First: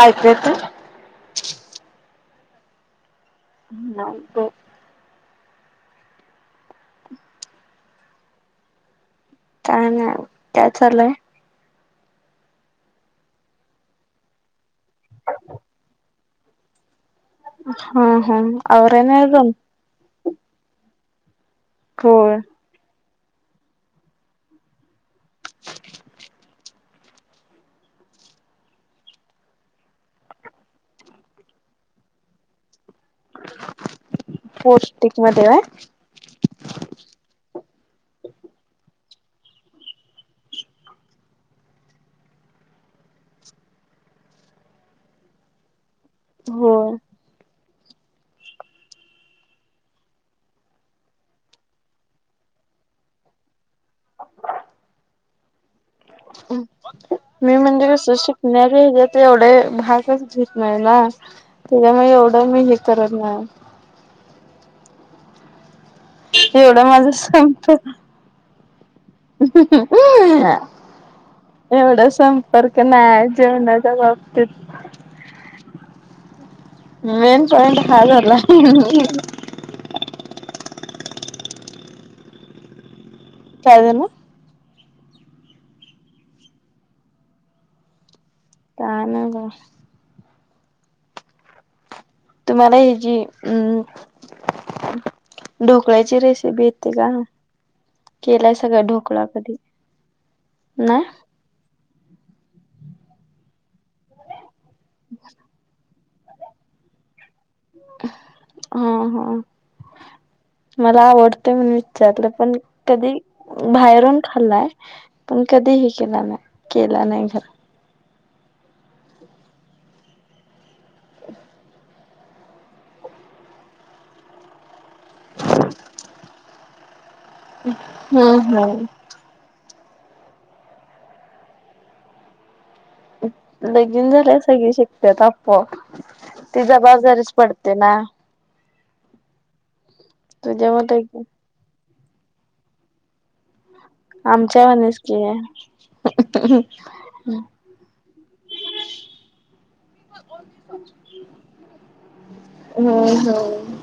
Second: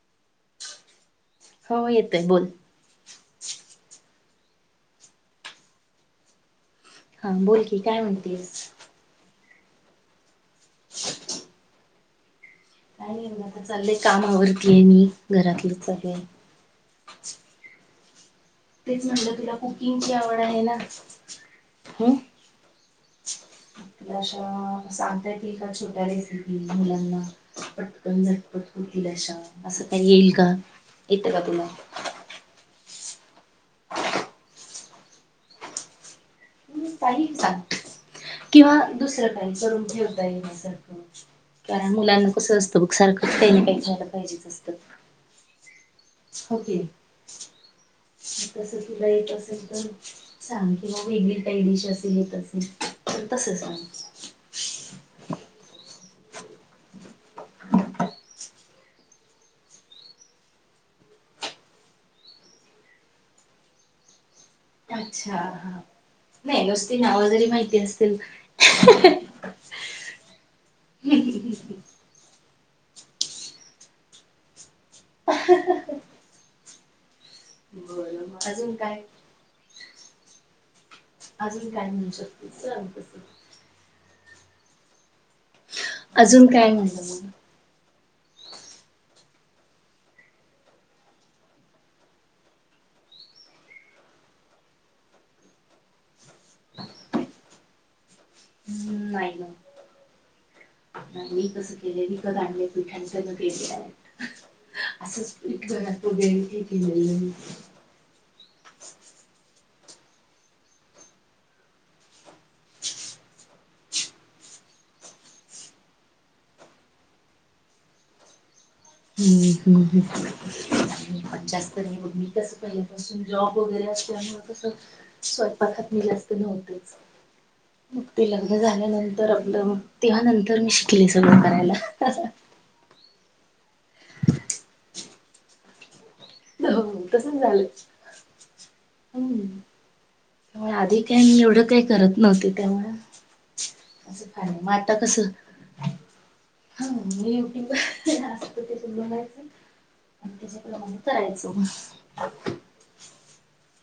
[unintelligible] येतोय? हो येतोय बोल. [unintelligible] हो हा बोल की ही काय म्हणतेस? काय नाय वो काय चाललंय? काई नाई चाललंय काम आवरतीय मी घरातल चालू आहे. हा हा आवराय तेच नाही म्हणलं रूम तुला कुकिंगची आवड आहे ना. [inaudible] व्हय आपल्याशा सांगताय ती का छोट्या रेसिपी मुलांना पटकन झटपट होतील अशा असं का येईल का? येतं का तुला. [inaudible] पौष्टिक मध्ये अ काही सांग किंवा दुसरं काही करून ठेवता येण्यासारखं कारण मुलांना कसं असतं बघ सारखंच काही ना काही ख्यायला पाहिजेच असत. हो की होय तस तुला येत असेल तर सांग किंवा वेगळी काही डिश असेेल येत असेल तसं सांग. [inaudible] मी म्हणजे कस शिकण्या हच्यात एवढे भागच घेत नाही ना. त्याच्यामुळे एवढं मी हे करत नाही. अच्छा हा नाही एवढं नुसती माझ नावं जरी संपत माहिती असतील एवढं संप फरक नाही जेवणाच्या बाबतीत [unintelligible] मेन पॉइंट बरं मग अजून काय [unintelligible] अजून काय म्हणू शकते सांग तस. काय देणार. अजून काय म्हणलं मग कायना बा तुम्हाला ही जी उम्म ढोकळ्याची रेसिपी येते का? केल्या सगळा हम्म, ढोकळा नाही ना कधी नाही मी कसं केलं मी विकत आणल पीठांच मग ते केलेय. असंच पीठ जगात [unintelligible] हा हा मला आवडतेंय म्हणु विचारलं. पण कधी बाहेरून खाल्लाय पण कधी हे केला नाही केला नाही घरात. हम्म हम्म हम्म मी पण जास्त मी कस पहिल्यापासून जॉब वगैरे असल्यामुळे कसं स्वतपाकात नेल असते नव्हते. मग ते हम्म लग्न हम्म झाल्यानंतर आपलं. तेव्हा नंतर मी शिकले सगळं करायला. लगीन झाल्या सगळे शिकतात आपोआ ति ज हो बाजारीच पडते ना. हम्. त्यामुळे तुझ्यामध्ये आधी काय मी एवढं काय करत. नव्हती त्यामुळे अस ख आमच्या माट वाणीच की कस म हम्म यट्यूबत बयच आणि त्याच्याप्रमाणे करायचं. हम्म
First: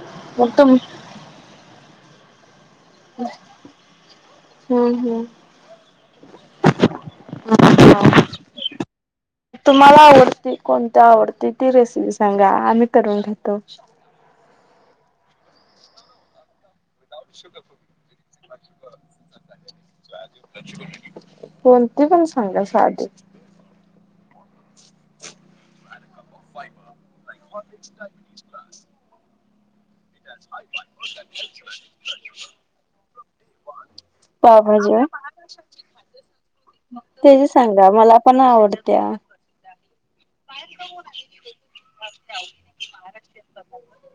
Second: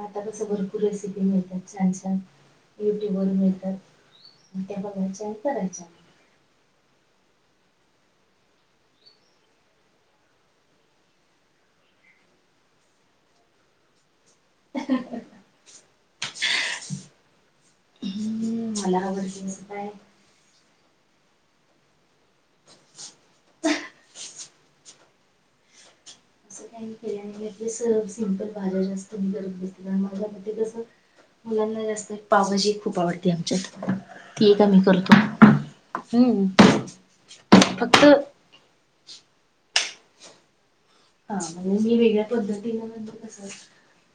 आता कस मग तुम भरपूर रेसिपी मिळतात छान [unintelligible] युट्यूब वरून मिळतात त्या हम्म हम्म बघायच्या आणि करायच्या तुम्हाला आवडती कोणत्या आवडती ती रेसिपी सांगा आम्ही करून घेतो. ह. [unintelligible] हम् मला ह वर काय? कोती पण हांग साध. के स सिमपल भाज्या जास्त मी करत. स मुलांना जास्त पाभजी खूप आवडते आमच्यात ती एक आम्ही पावभाजी करतो हम् फक्त त्या हा म्हणजे मी वेगळ्या पद्धतीने म्हणतो कस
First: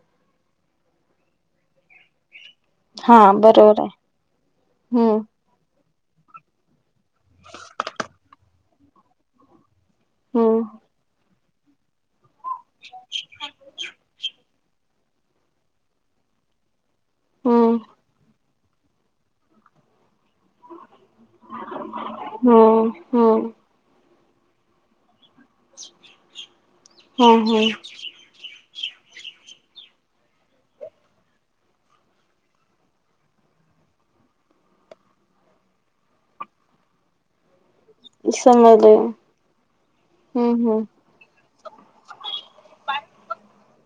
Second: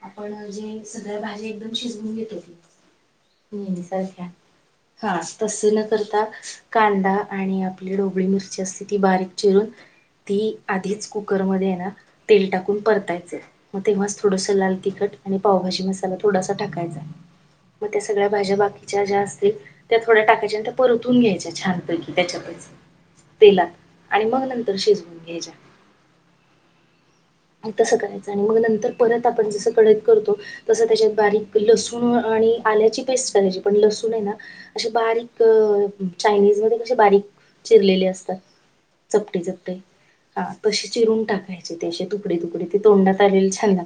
आपण जे सगळ्या भाजी एकदम शिजवून घेत होती. हा बरोबर आहे सारख्या हम्म हा तस न करता. कांदा आणि आपले डोबळी मिस अस ती बारीक चिरून ती हम्म आधीच खूप. मध्ये [inaudible] तेल टाकून परतायचे मग तेव्हाच थोडस लाल. तिखट आणि पावभाी मसाला थोडासा टाकायचा आहे. हम्म मग त्या सगळ्या भाज्या बाकी च्या जास्ती त्याच थोड्या टाकायच्या आणि त्या परतून घ्यायच्या छानपैकी त्याच्यातच हम्म हम्म तेलात आणि मग नंतर शिजवून घ्यायचे जे तसं करायचं आणि मग नंतर परत आपण जसं कडईत करतो तस त्याच्यात बारीक लसूण आणि आल्याची पेस्ट करायची पण लसूण आहे ना अशी बारीक चायनीज मध्ये कसे बारीक चिरलेले असतात समजले चपटे, चपटे हा हम्म तसे हम्म चिरून टाकायचे त्या तु तोडात आलेले छान लाग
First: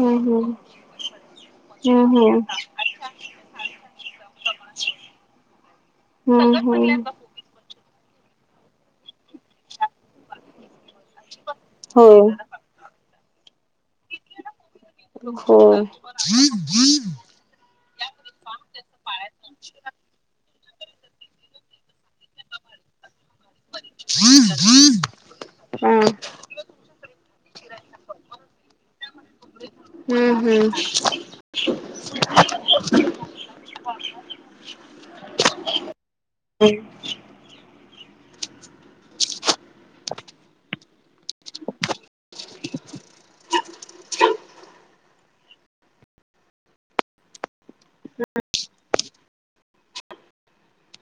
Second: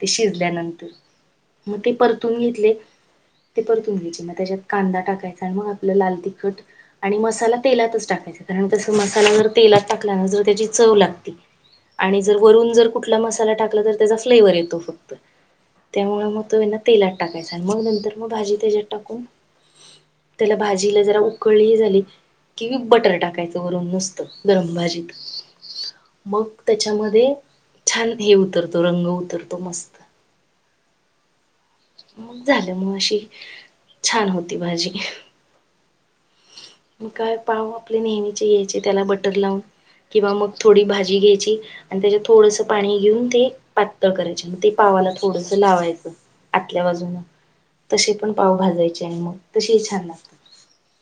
ते हम्म शिजल्यानंतर मग ते परतून हम्म घेतले ते परतून घ्यायचे मग त्याच्यात कांदा टाकायचा आणि मग आपलं लाल हम्म तिखट हम्म हम्म आणि मसाला तेलातच टाकायचं कारण कसं मसाला जर तेलात टकल्यान जर त्याची चव लागते ती होय आणि जर वरून जर कुट कुठला मसाला टाकला तर त्याचा फ्लेवर येतो होय त्यामुळे मग तो हे ना तेलात टाकायचा मग नंतर भाजी त्याच्यात टाकून त्याला भाजीला जरा उकळली हे झाली कि बटर टाक टाकायचं वरून नुसतं गरम भाजीत हा मग त्यांच्या मध्ये छान हे उतरतो रंग उतरतो मस्त हम्म हम्म म झालं मग अशी छान होती भाजी म काय पाव आपले नेहमीचे घायचे त्याला बटर लावून किंवा मग थोडी भाजी भाजी घ्यायची आणि त्यांच्यात थोडस पाणी घेऊन ते पातळ करायचे मग ते पावाला थोडस लावायचं आतल्या बाजून तसे पण पाव भाजायचे आणि मग तशे ही छान लागतात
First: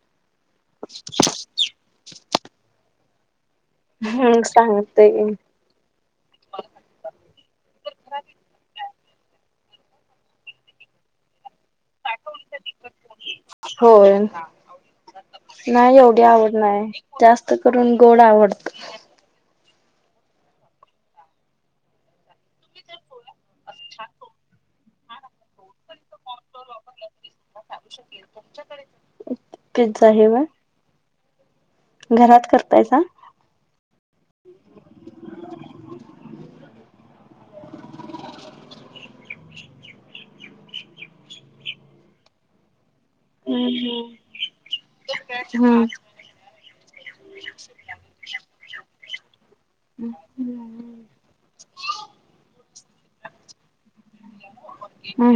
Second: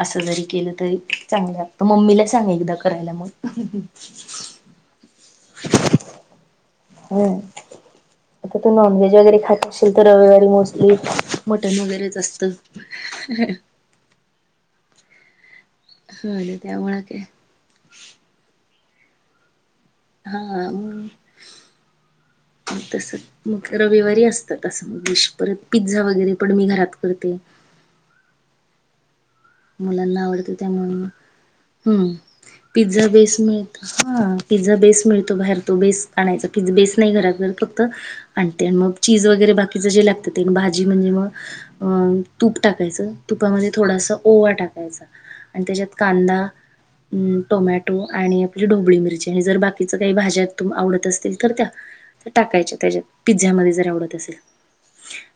असं जरी केलं तरी चांगलं लागत मम्मीला सांग एकदा करायला मग ह सांग ते घेईन हम आता तू मा नॉनव्हेज वगैरे खातं असतीलं तर रविवारी मोस्टली मटन वगैरेच असतं होय [unintelligible] नाही एंवढी हा आवड ना नाही त्यामुळे काय जास्त करून गोड आवड हा म तसं मग रविवारी असतं तसं मग डिश परत पिझ्झा वगैरे पण मी घरात करते [unintelligible] पिझ्झा मुलांना हे व्हय आवडतं त्यामुळे म हम घरात करतायसा पिझ्झा बेस मिळत हा पिझ्झा बेस मिळतो बाहेर तो बेस आणायचा. बेस नाही घरात फक्त आणते मग चीज वगैरे बाकीच जे लागतं ते भाजी म्हणजे म तूप टाकायचं तुपा मध्ये हम्म थोडासा ओवा टाकायचा आणि हम्म त्याच्यात कांदा टोमॅटो आणि आपली ढोबळी मिरची जर बाकिचं आणि काही भाज्या तूम आवडत असतीलं तर त्या टाकायच्या त्याच्यात पिझझ्यामध्ये जर आवडत असेलं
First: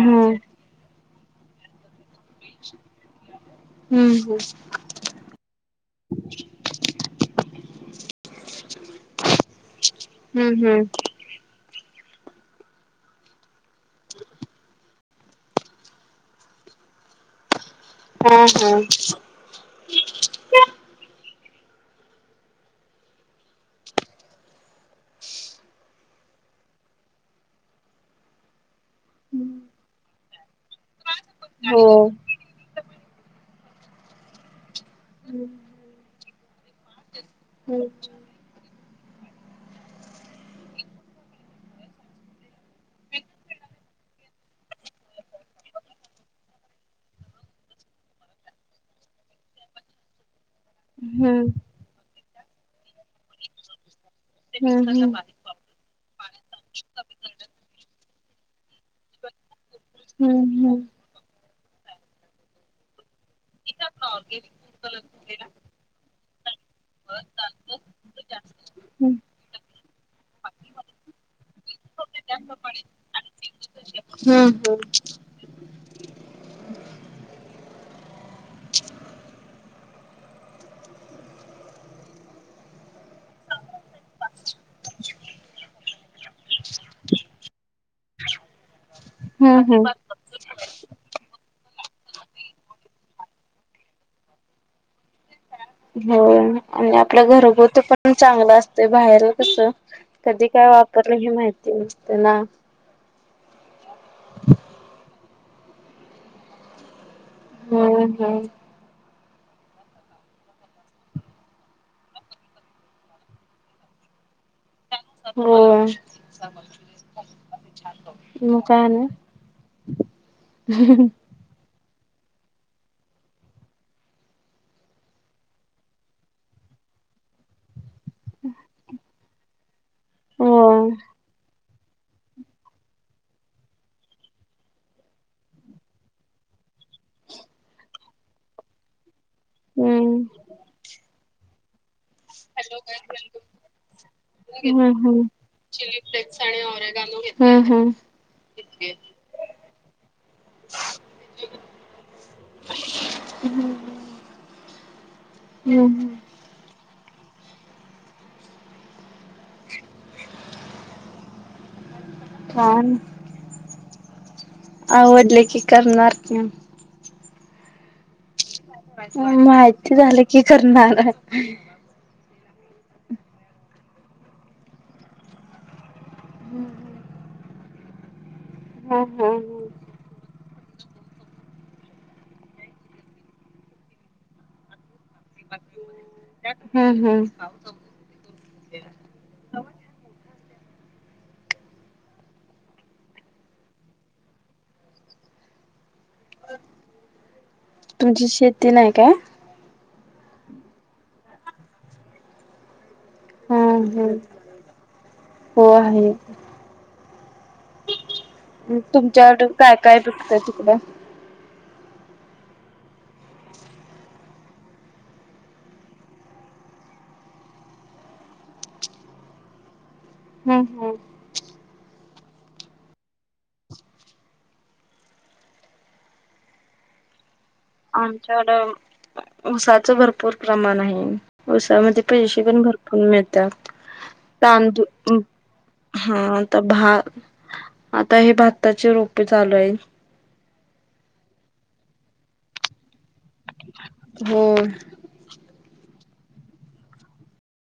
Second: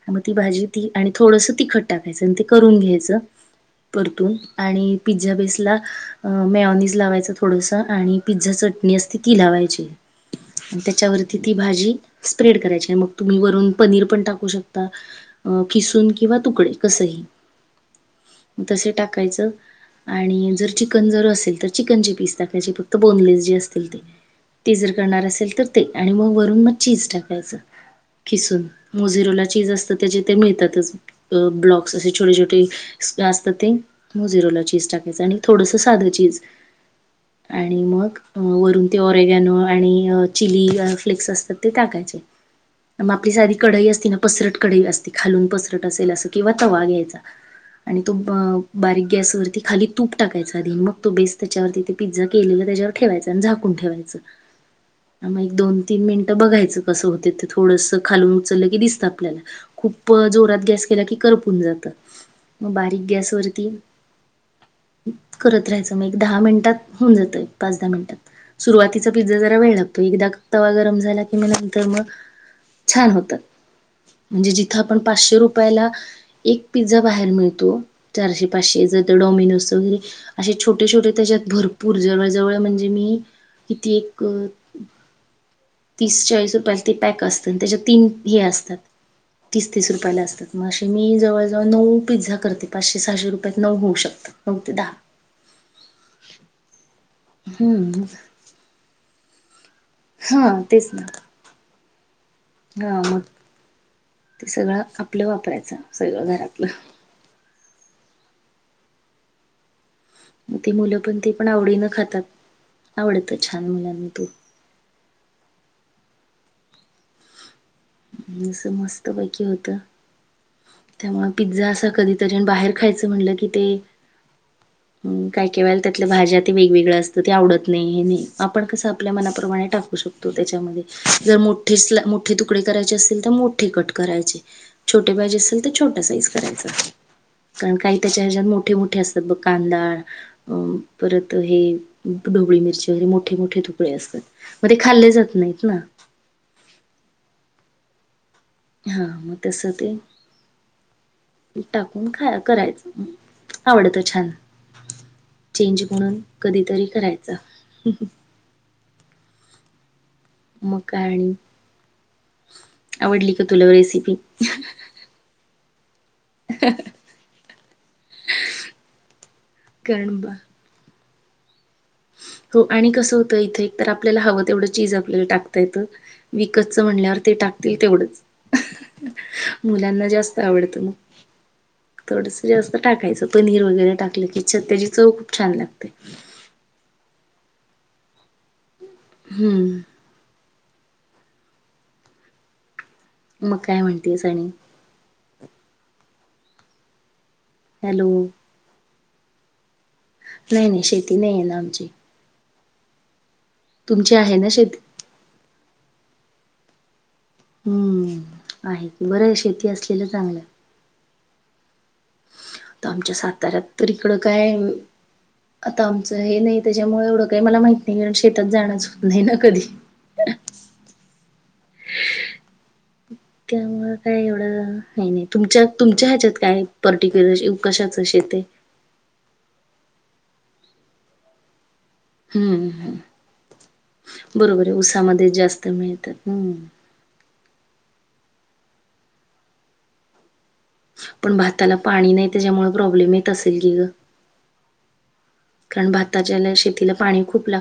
त म भाजी ती आणि थोडंसं तिखट टाक. फेसन ते करून घ्यायचं परतून आणि पिझ्झा बेसला मेवोनिज लावायच थोडस आणि पिझ्झा चटणी असते ती लावायची त्याच्यावरती ती भा जी स्प्रेड करायची मग तुम्ही वरून पनीर पण टाकू शकता. खिसुन किंवा तुकडे कसं हि. तसे टाकायचं आणि जर चिकन जर असेल तर चिकनचे पीस टाकायचे फक्त बोनलेस जे असतील ते ते जर करणार असेल तर ते आणि मग वरून मग चीज टाकायच खिसून मोजे रोलाचीज असत त्याचे ते मिळतातच. अ ब्लॉक्स असे छोटे छोटे जास्त ते मुजेरोलाचीज. टाकायचं आणि थोडस साधं चीज. आणि मग वरू ते ओरेगॅनो आणि चिली फ्लेक्स असतात ते टाकायचे मग आपली साधी कढई असती ना पसरट कढई असते खालून पसरट असेल असं किंवा तवा घ्यायचा. आणि तो ब बारीक गॅसवररती खाली तूप टाक यच आणि मग तो बेस त्याच्यावरती पिझ्झ केलेलं त्याच्यावर ठेवायचं आणि झाकून ठेवायचं. मग एक दोन तीन मिनिटं बघायचं कसं होते ते थोडसं. खालून उचललं की दिसत आपल्यला. खूप जोरात गॅस केला की करप पन [unintelligible] जातात. मग बारीक गॅस तर तीन करत राहायचं म दहा मिनटात होऊन जातय पाच दहा मिनटात सुरवातीचा पिझ्झा जरा वेळ लागतो. एकदा तवा गरम झाला कि नंतर मग छान होतात. म्हणजे जिथं आपण पाचशे रुपयाला एक पिझ्झा बाहेर मिळ तो चारशे पाचशे च त डोमिनोसचा असे छोटे छोटे त्याच्यात भरपूर जवळ जवळ म्हणजे मी किती एक तीस चाळीस रुपयाला ते पॅक असतं त्याच्या तीन हे असतात तीस तीस रुपयाला असतात म अशे मी जवळ ज नऊ पिझ्झा ते पाचशे सहाशे रुपयात नऊ होऊ शकतात नऊ ते दहा. हो आणि आत. आपलं घरगोत [unintelligible] हम्म पण चांगलं असते बाहेरून. अससं. कधी हा काय तेच ना वापरलं हे माहितीे नई. हा मग ते सगळं आपल्या वाप. वापरायच सगळं घरातलं. हम्म हम्म. मग ते मुलं पण ते पण आवडीनं खातात आवडीतं छान मुलांना ते. हो. मग अस काय ना मस्त पैकी होत. त्यामुळे पिझ्झा असं कधीतरीण बाहेर खायचं म्हणलं की ते अम्म काय केवळ त्यातल्या भाज्या ते वेगवेगळ असतं ते आवडत नाही. ते नाही आपण कस आपल्या मनाप्रमाणे टाकू शकतो हो त्याच्यामध्ये ज मग पिस ला मोठे तुकडे करायचे असतील तर मोठे कट करायचे छ छोट पाहिजे असेल तर छोट्या साईज करायच कारण काही त्याच्या ह्याच्या मोठे मोठे अस. त ब कांदा हम्म. अ परत हे. ढोबळी [unintelligible] मिरची वगैरे मोठे मोठे तुकडे असतात अ मग ते खाल्ले हम्म जात नाहीत ना चीली फ्लेक्स आणि ऑरेगानू घेतला हम्म हम्म. हा मग तस ते टाकून खाया करायचं आवडत छान चेंज हम्म म्हणून कधीतरी कराय च [unintelligible] मग काय आण आवडली का तुला रेसिपी. [unintelligible] आवडली की. [unintelligible] करनार [unintelligible] माहिती कारण झालं की करणार. [inaudible] तो हो आणि कसं होतं इथे एक तर आपल्याला हवं तेवढं चीज आपल्याला टाकता येतं. विकतच म्हणल्यावर ते टाकतील. तेवढंच. हा हा. मुलांना जास्त आवडतं. थोडस जास्त टाकायचं पनीर वगैरे टाकलं की च त्याजी चव खूप छान लागते. हम्म हम्म हम्म. मग काय म्हणतेस आणि.. [inaudible] हॅलो [unintelligible] काय नाही नाही शेती नाही आहे ना आमची. हा हा. तुमची आहे ना शेती. हो आहे हम्म आहे बरं आहे तुमच्याकडे शेती काय काय असलेलं चांगलं पिकतं आहे. तिकडं? आता आमच्या साताऱ्यात तर इकडं काय आता आमचं हे नाही त्याच्यामुळे एवढं काही मला माहित नाही कारण शेतात जाणच होत नाही ना कधी... हम्म हम्म त्यामुळे काय एवढं काय नाही तुमच्या तुमच्या ह्याच्यात कायआहे पर्टिक्युलर.... कशाच शेत आहे? आमच्याड उस भरपूर प्रमाण आहे पैसे पण हम्म हम्म भरपूर मिळतात बरोबर आहे तांदूळ उसामध्ये जास्त हा मिळतात हम्म. आता भात आता हे भात आताचे रोपे झालूय पण भाताला पाणी नाही त्याच्यामुळे प्रॉब्लेम य की ग हो कारण भ शेतीला पाणी खूप लागत